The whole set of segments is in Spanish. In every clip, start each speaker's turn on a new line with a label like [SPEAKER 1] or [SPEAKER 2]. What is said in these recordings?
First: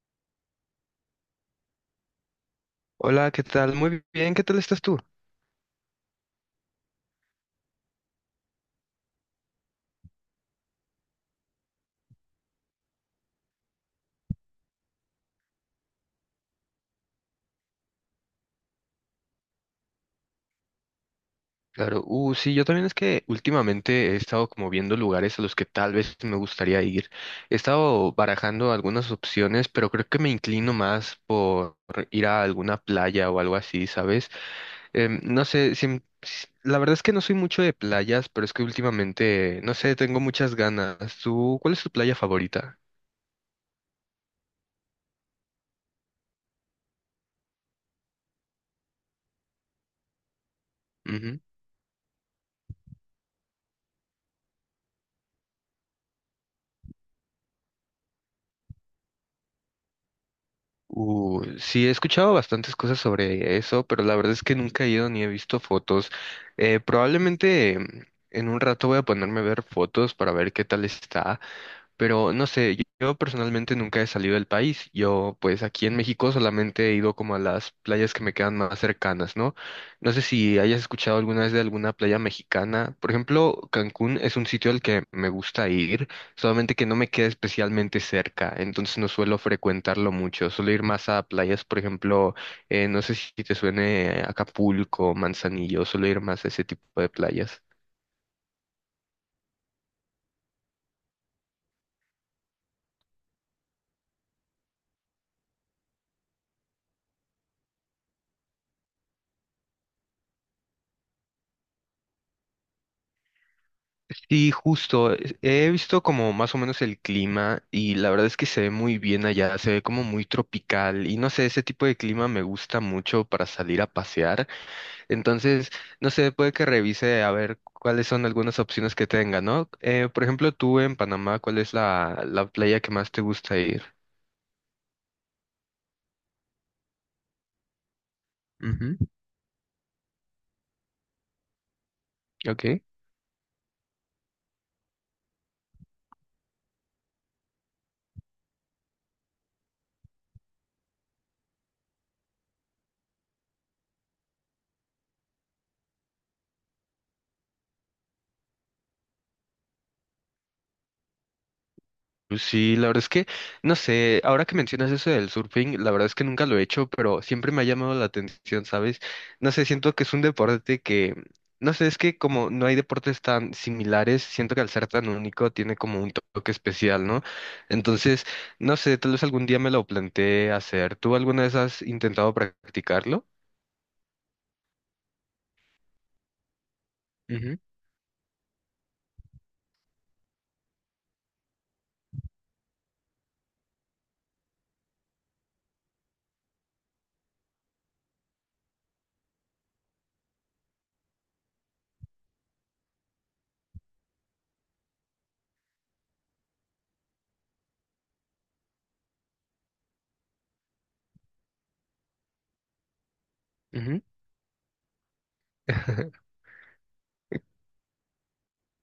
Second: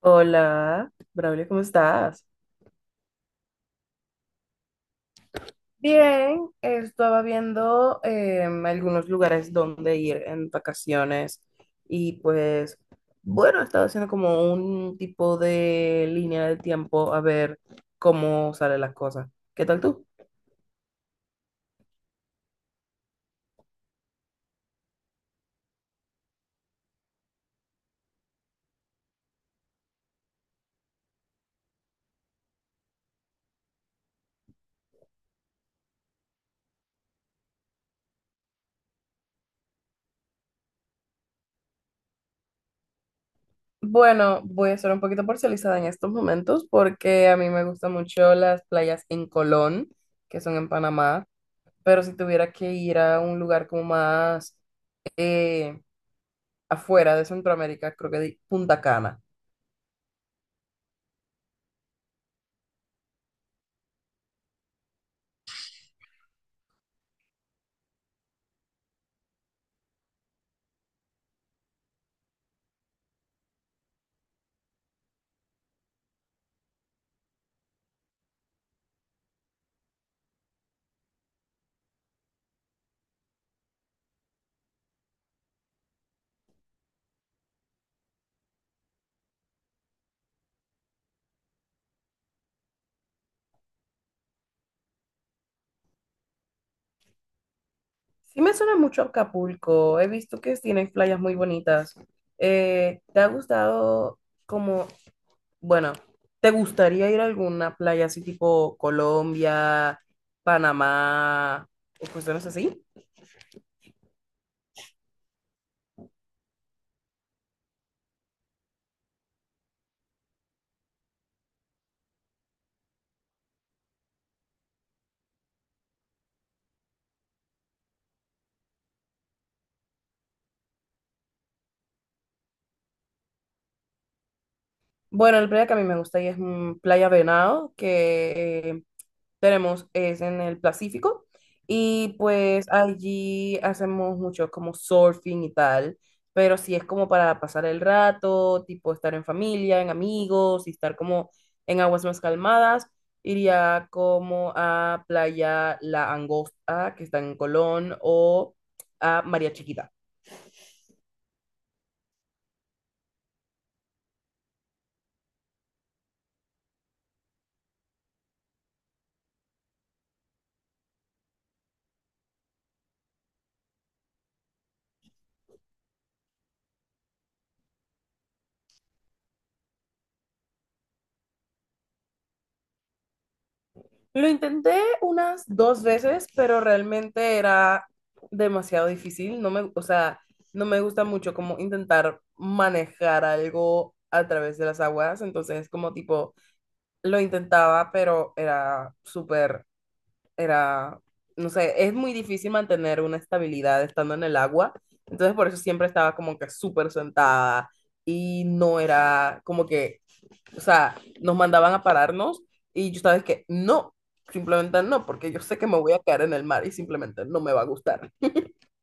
[SPEAKER 1] Hola, Braulio, ¿cómo estás?
[SPEAKER 2] Hola, ¿qué tal? Muy bien, ¿qué tal estás tú?
[SPEAKER 1] Bien, estaba viendo algunos lugares donde ir en vacaciones y pues bueno, estaba haciendo como un tipo de línea de tiempo a ver cómo salen las cosas. ¿Qué tal tú?
[SPEAKER 2] Claro, sí, yo también es que últimamente he estado como viendo lugares a los que tal vez me gustaría ir. He estado barajando algunas opciones, pero creo que me inclino más por ir a alguna playa o algo así, ¿sabes? No sé, la verdad es que no soy mucho de playas, pero es que últimamente, no sé, tengo muchas ganas. ¿Tú, cuál es tu playa favorita?
[SPEAKER 1] Bueno, voy a ser un poquito parcializada en estos momentos porque a mí me gustan mucho las playas en Colón, que son en Panamá, pero si tuviera que ir a un lugar como más, eh, afuera de Centroamérica, creo que di Punta Cana.
[SPEAKER 2] Sí, he escuchado bastantes cosas sobre eso, pero la verdad es que nunca he ido ni he visto fotos. Probablemente en un rato voy a ponerme a ver fotos para ver qué tal está. Pero no sé, yo personalmente nunca he salido del país. Yo, pues aquí en México solamente he ido como a las playas que me quedan más cercanas, ¿no? No sé si hayas escuchado alguna vez de alguna playa mexicana. Por ejemplo, Cancún es un sitio al que me gusta ir, solamente que no me queda especialmente cerca, entonces no suelo frecuentarlo mucho. Suelo ir más a playas, por ejemplo, no sé si te suene Acapulco, Manzanillo, suelo ir más a ese tipo de playas.
[SPEAKER 1] Sí me suena mucho Acapulco, he visto que tienen playas muy bonitas. ¿Te ha gustado como, bueno, te gustaría ir a alguna playa así tipo Colombia, Panamá o cuestiones así?
[SPEAKER 2] Sí, justo. He visto como más o menos el clima y la verdad es que se ve muy bien allá, se ve como muy tropical y no sé, ese tipo de clima me gusta mucho para salir a pasear. Entonces, no sé, puede que revise a ver cuáles son algunas opciones que tenga, ¿no? Por ejemplo, tú en Panamá, ¿cuál es la playa que más te gusta ir?
[SPEAKER 1] Bueno, la playa que a mí me gusta ahí es mm, Playa Venado, que
[SPEAKER 2] Ujú.
[SPEAKER 1] tenemos es en el Pacífico y pues
[SPEAKER 2] Ok.
[SPEAKER 1] allí hacemos mucho como surfing y tal, pero sí es como para pasar el rato, tipo estar en familia, en amigos y estar como en aguas más calmadas. Iría como a Playa La Angosta, que está en Colón, o a María Chiquita.
[SPEAKER 2] Pues sí, la verdad es que, no sé, ahora que mencionas eso del surfing, la verdad es que nunca lo he hecho, pero siempre me ha llamado la atención, ¿sabes? No sé, siento que es un deporte que, no sé, es que como no hay deportes tan similares, siento que al ser tan único tiene como un toque especial, ¿no? Entonces, no sé, tal vez algún día me lo planteé hacer. ¿Tú alguna vez has intentado practicarlo?
[SPEAKER 1] Lo intenté unas dos veces, pero realmente
[SPEAKER 2] Ujú.
[SPEAKER 1] era demasiado difícil. No me, o sea, no me gusta mucho como intentar manejar algo a través de las aguas. Entonces, como tipo, lo intentaba, pero era súper, era, no sé, es muy difícil mantener una estabilidad estando en el agua. Entonces, por eso siempre estaba como que súper sentada y no era como que, o sea, nos mandaban a pararnos y yo sabes que no,
[SPEAKER 2] Ujú.
[SPEAKER 1] simplemente no, porque yo sé que me voy a caer en el mar y simplemente no me va a gustar.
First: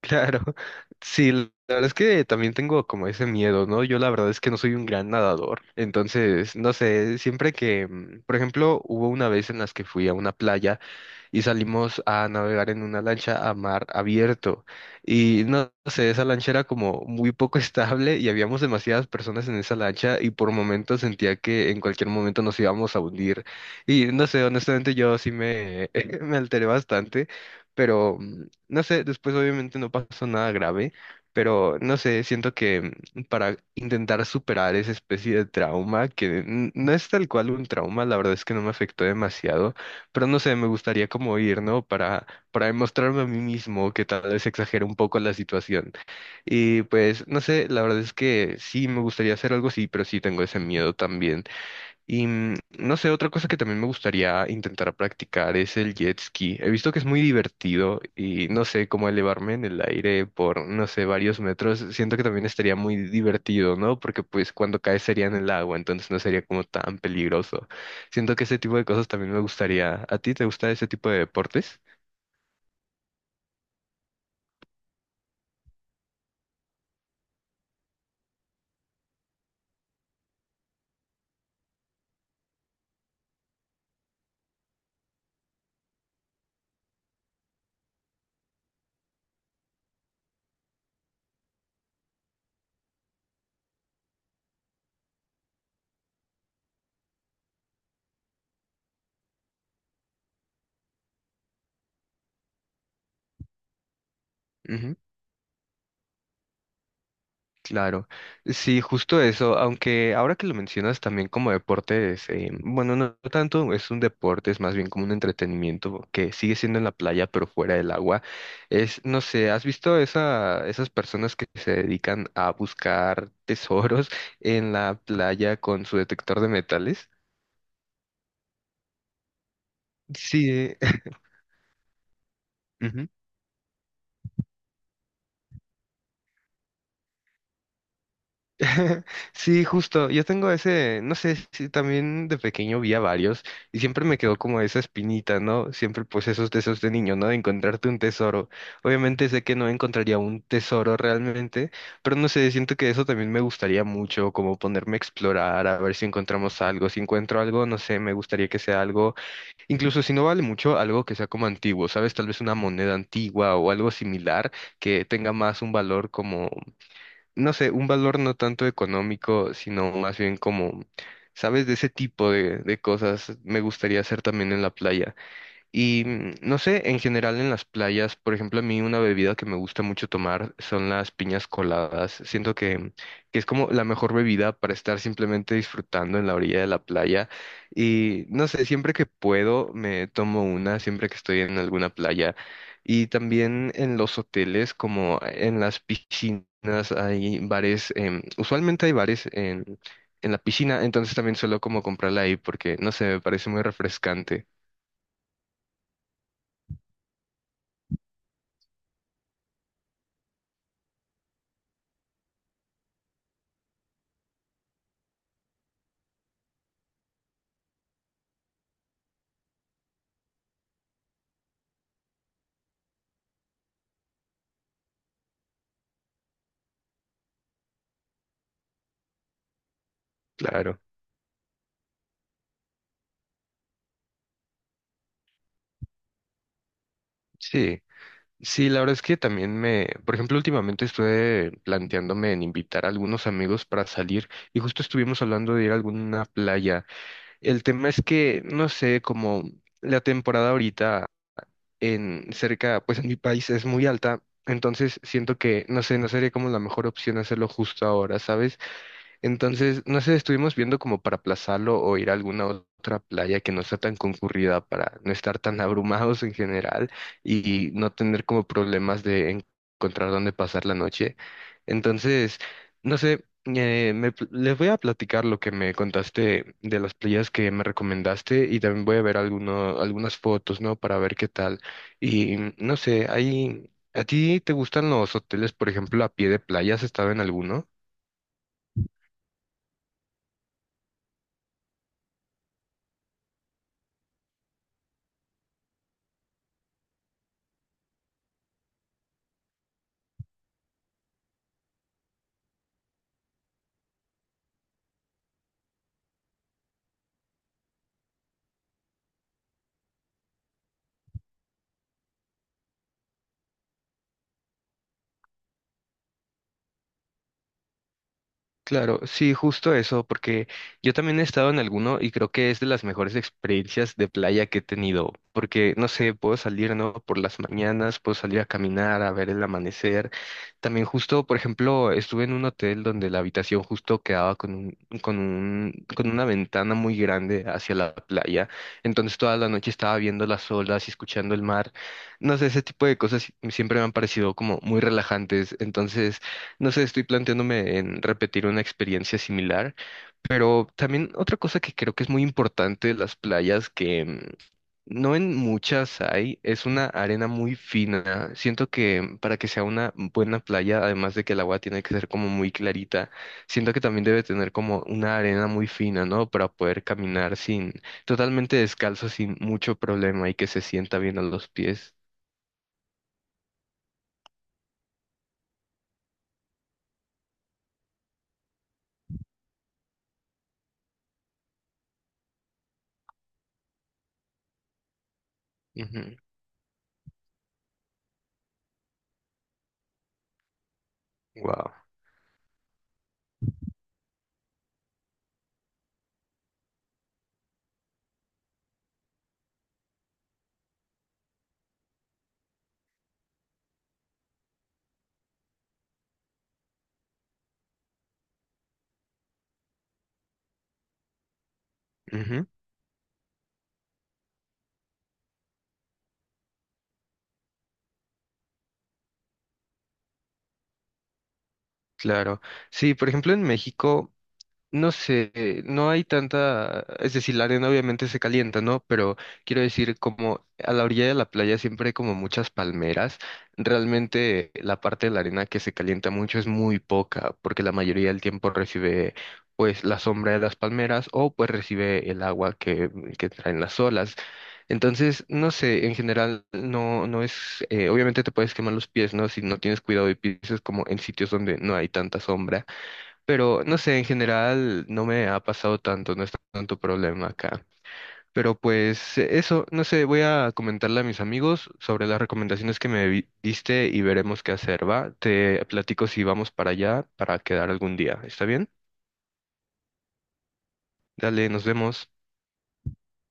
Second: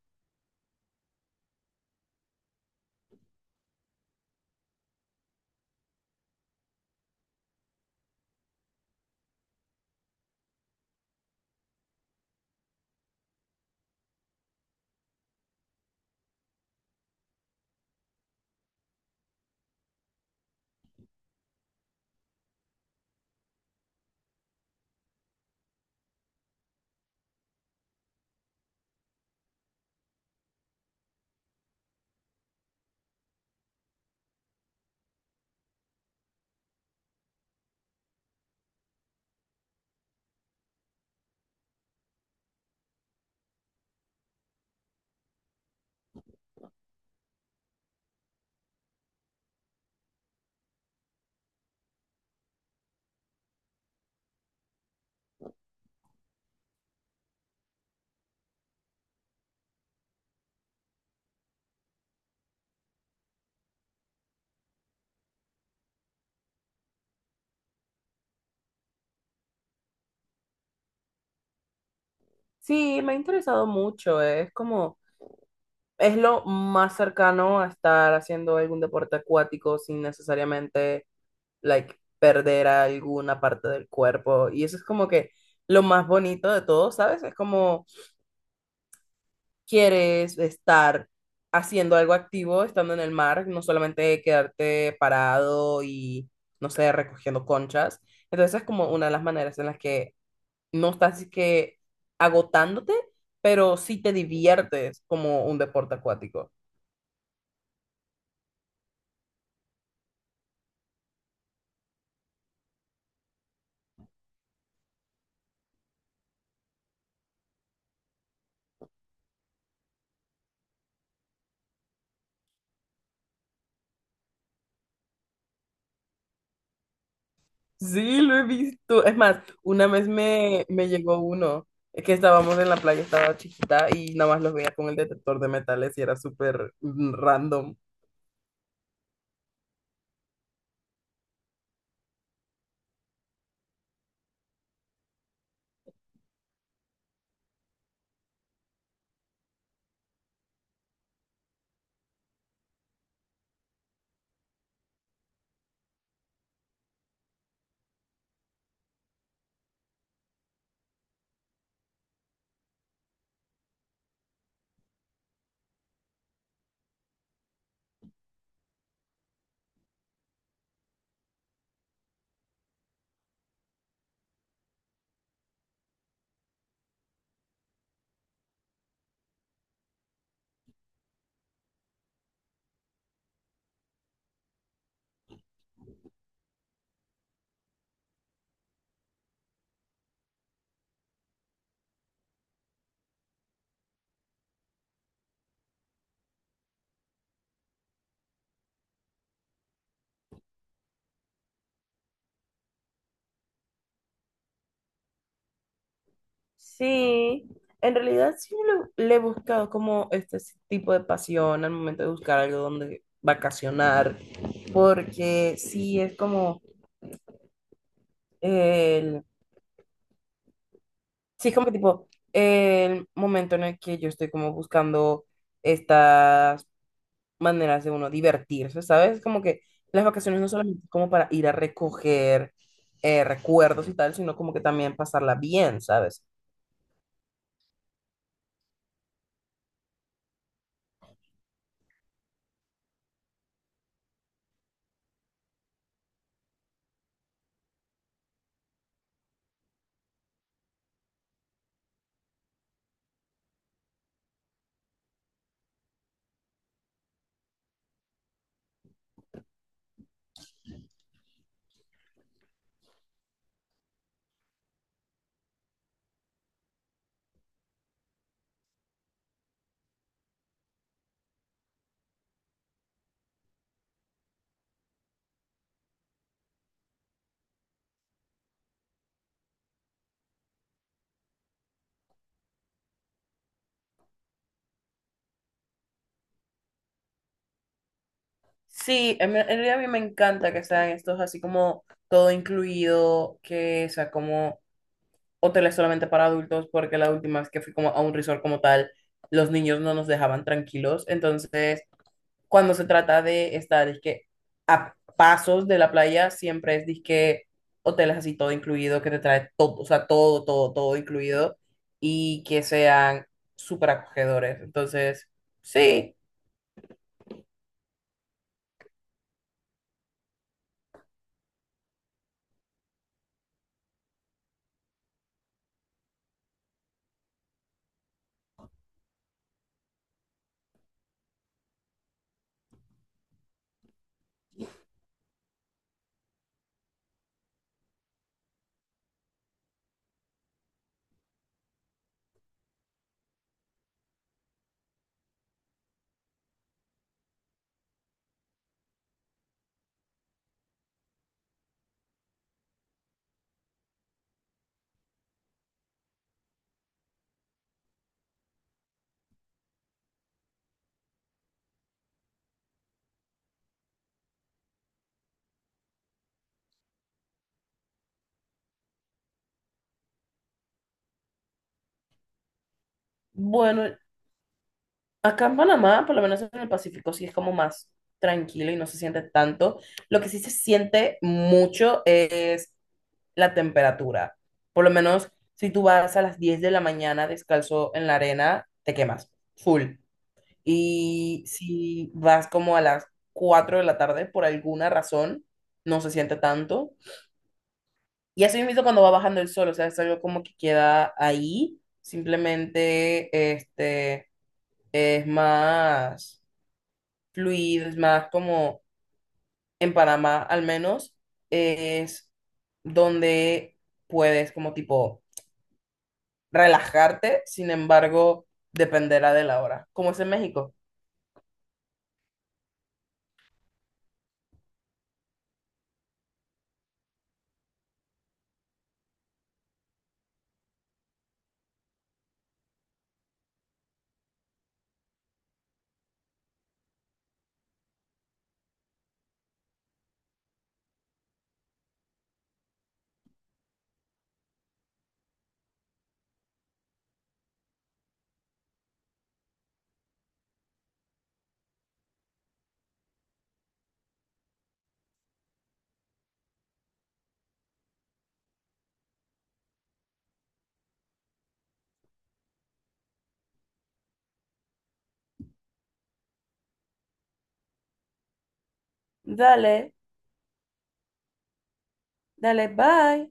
[SPEAKER 2] Claro, sí, la verdad es que también tengo como ese miedo, ¿no? Yo la verdad es que no soy un gran nadador, entonces, no sé, siempre que, por ejemplo, hubo una vez en las que fui a una playa y salimos a navegar en una lancha a mar abierto. Y no sé, esa lancha era como muy poco estable y habíamos demasiadas personas en esa lancha y por momentos sentía que en cualquier momento nos íbamos a hundir. Y no sé, honestamente yo sí me, me alteré bastante, pero no sé, después obviamente no pasó nada grave. Pero no sé, siento que para intentar superar esa especie de trauma, que no es tal cual un trauma, la verdad es que no me afectó demasiado, pero no sé, me gustaría como ir, ¿no? Para demostrarme a mí mismo que tal vez exagero un poco la situación. Y pues, no sé, la verdad es que sí, me gustaría hacer algo así, pero sí tengo ese miedo también. Y no sé, otra cosa que también me gustaría intentar practicar es el jet ski. He visto que es muy divertido y no sé, cómo elevarme en el aire por, no sé, varios metros. Siento que también estaría muy divertido, ¿no? Porque pues cuando caes sería en el agua, entonces no sería como tan peligroso. Siento que ese tipo de cosas también me gustaría. ¿A ti te gusta ese tipo de deportes?
[SPEAKER 1] Sí, me ha interesado mucho, es como, es lo más cercano a estar haciendo algún deporte acuático sin necesariamente, like, perder alguna parte del cuerpo. Y eso es como que lo más bonito de todo, ¿sabes? Es como quieres estar haciendo algo activo estando en el mar, no solamente quedarte parado y, no sé, recogiendo conchas. Entonces es como una de las maneras en las que no estás así que agotándote, pero sí te diviertes como un deporte acuático.
[SPEAKER 2] Claro, sí, justo eso, aunque ahora que lo mencionas también como deportes, bueno, no tanto es un deporte, es más bien como un entretenimiento que sigue siendo en la playa pero fuera del agua, es, no sé, ¿has visto esas personas que se dedican a buscar tesoros en la playa con su detector de metales?
[SPEAKER 1] Sí, lo he visto. Es más, una vez me,
[SPEAKER 2] Sí.
[SPEAKER 1] me llegó uno, es que estábamos en la playa, estaba chiquita y nada más los veía con el detector de metales y era súper mm, random.
[SPEAKER 2] Sí, justo. Yo tengo ese, no sé, si también de pequeño vi a varios y siempre me quedó como esa espinita, ¿no? Siempre pues esos deseos de niño, ¿no? De encontrarte un tesoro. Obviamente sé que no encontraría un tesoro realmente, pero no sé, siento que eso también me gustaría mucho, como ponerme a explorar, a ver si encontramos algo. Si encuentro algo, no sé, me gustaría que sea algo, incluso si no vale mucho, algo que sea como antiguo, ¿sabes? Tal vez una moneda antigua o algo similar que tenga más un valor como no sé, un valor no tanto económico, sino más bien como, ¿sabes? De ese tipo de cosas me gustaría hacer también en la playa. Y no sé, en general en las playas, por ejemplo, a mí una bebida que me gusta mucho tomar son las piñas coladas. Siento que es como la mejor bebida para estar simplemente disfrutando en la orilla de la playa. Y no sé, siempre que puedo me tomo una, siempre que estoy en alguna playa. Y también en los hoteles, como en las piscinas, hay bares, usualmente hay bares en la piscina, entonces también suelo como comprarla ahí porque, no sé, me parece muy refrescante.
[SPEAKER 1] Sí, en realidad sí le he buscado como este tipo de pasión al momento de buscar algo donde vacacionar, porque sí es como el, sí es como tipo el momento en el que yo estoy como buscando estas maneras de uno divertirse, ¿sabes? Como que las vacaciones no
[SPEAKER 2] Claro.
[SPEAKER 1] solamente es como para ir a recoger recuerdos y tal, sino como que también pasarla bien, ¿sabes?
[SPEAKER 2] Sí, sí, la verdad es que también me, por ejemplo, últimamente estuve planteándome en invitar a algunos amigos para salir y justo estuvimos hablando de ir a alguna playa. El tema es que, no sé, como la temporada ahorita en cerca, pues en mi país es muy alta, entonces siento que, no sé, no sería como la mejor opción hacerlo justo ahora, ¿sabes? Entonces, no sé, estuvimos viendo como para aplazarlo o ir a alguna otra playa que no sea tan concurrida para no estar tan abrumados en general y no tener como problemas de encontrar dónde pasar la noche. Entonces, no sé, les voy a platicar lo que me contaste de las playas que me recomendaste y también voy a ver algunas fotos, ¿no? Para ver qué tal. Y no sé, ahí, ¿a ti te gustan los hoteles, por ejemplo, a pie de playa? ¿Has estado en alguno?
[SPEAKER 1] Sí, en realidad a mí me encanta que sean estos así como todo incluido, que sea como hoteles solamente para adultos, porque la última vez que fui como a un resort como tal, los niños no nos dejaban tranquilos. Entonces, cuando se trata de estar, es que a pasos de la playa, siempre es disque hoteles así todo incluido, que te trae todo, o sea, todo, todo, todo incluido, y que sean súper acogedores. Entonces, sí,
[SPEAKER 2] Claro, sí, justo eso, porque yo también he estado en alguno y creo que es de las mejores experiencias de playa que he tenido, porque no sé, puedo salir, ¿no? Por las mañanas, puedo salir a caminar, a ver el amanecer. También justo, por ejemplo, estuve en un hotel donde la habitación justo quedaba con con una ventana muy grande hacia la playa. Entonces toda la noche estaba viendo las olas y escuchando el mar. No sé, ese tipo de cosas siempre me han parecido como muy relajantes. Entonces, no sé, estoy planteándome en repetir una experiencia similar, pero también otra cosa que creo que es muy importante de las playas, que no en muchas hay, es una arena muy fina. Siento que para que sea una buena playa, además de que el agua tiene que ser como muy clarita, siento que también debe tener como una arena muy fina, ¿no? Para poder caminar sin, totalmente descalzo, sin mucho problema y que se sienta bien a los pies.
[SPEAKER 1] bueno. Acá en Panamá, por lo menos en el Pacífico, sí es como más tranquilo y no se siente tanto. Lo que sí se siente mucho es la temperatura. Por lo menos si tú vas a las 10 de la mañana descalzo en la arena, te quemas, full. Y
[SPEAKER 2] Wow.
[SPEAKER 1] si vas como a las 4 de la tarde, por alguna razón, no se siente tanto. Y así mismo cuando va bajando el sol, o sea, es algo como que queda ahí, simplemente este, es más fluidos, más como en Panamá al menos, es donde puedes como tipo relajarte, sin embargo, dependerá de la hora. ¿Cómo es en México?
[SPEAKER 2] Claro. Sí, por ejemplo, en México. No sé, no hay tanta, es decir, la arena obviamente se calienta, ¿no? Pero quiero decir, como a la orilla de la playa siempre hay como muchas palmeras, realmente la parte de la arena que se calienta mucho es muy poca, porque la mayoría del tiempo recibe pues la sombra de las palmeras o pues recibe el agua que traen las olas. Entonces, no sé, en general no es, obviamente te puedes quemar los pies, ¿no? Si no tienes cuidado y pisas como en sitios donde no hay tanta sombra pero no sé, en general no me ha pasado tanto, no es tanto problema acá. Pero pues eso, no sé, voy a comentarle a mis amigos sobre las recomendaciones que diste y veremos qué hacer, ¿va? Te platico si vamos para allá para quedar algún día, ¿está bien?
[SPEAKER 1] Dale,
[SPEAKER 2] Dale, nos vemos.
[SPEAKER 1] dale, bye.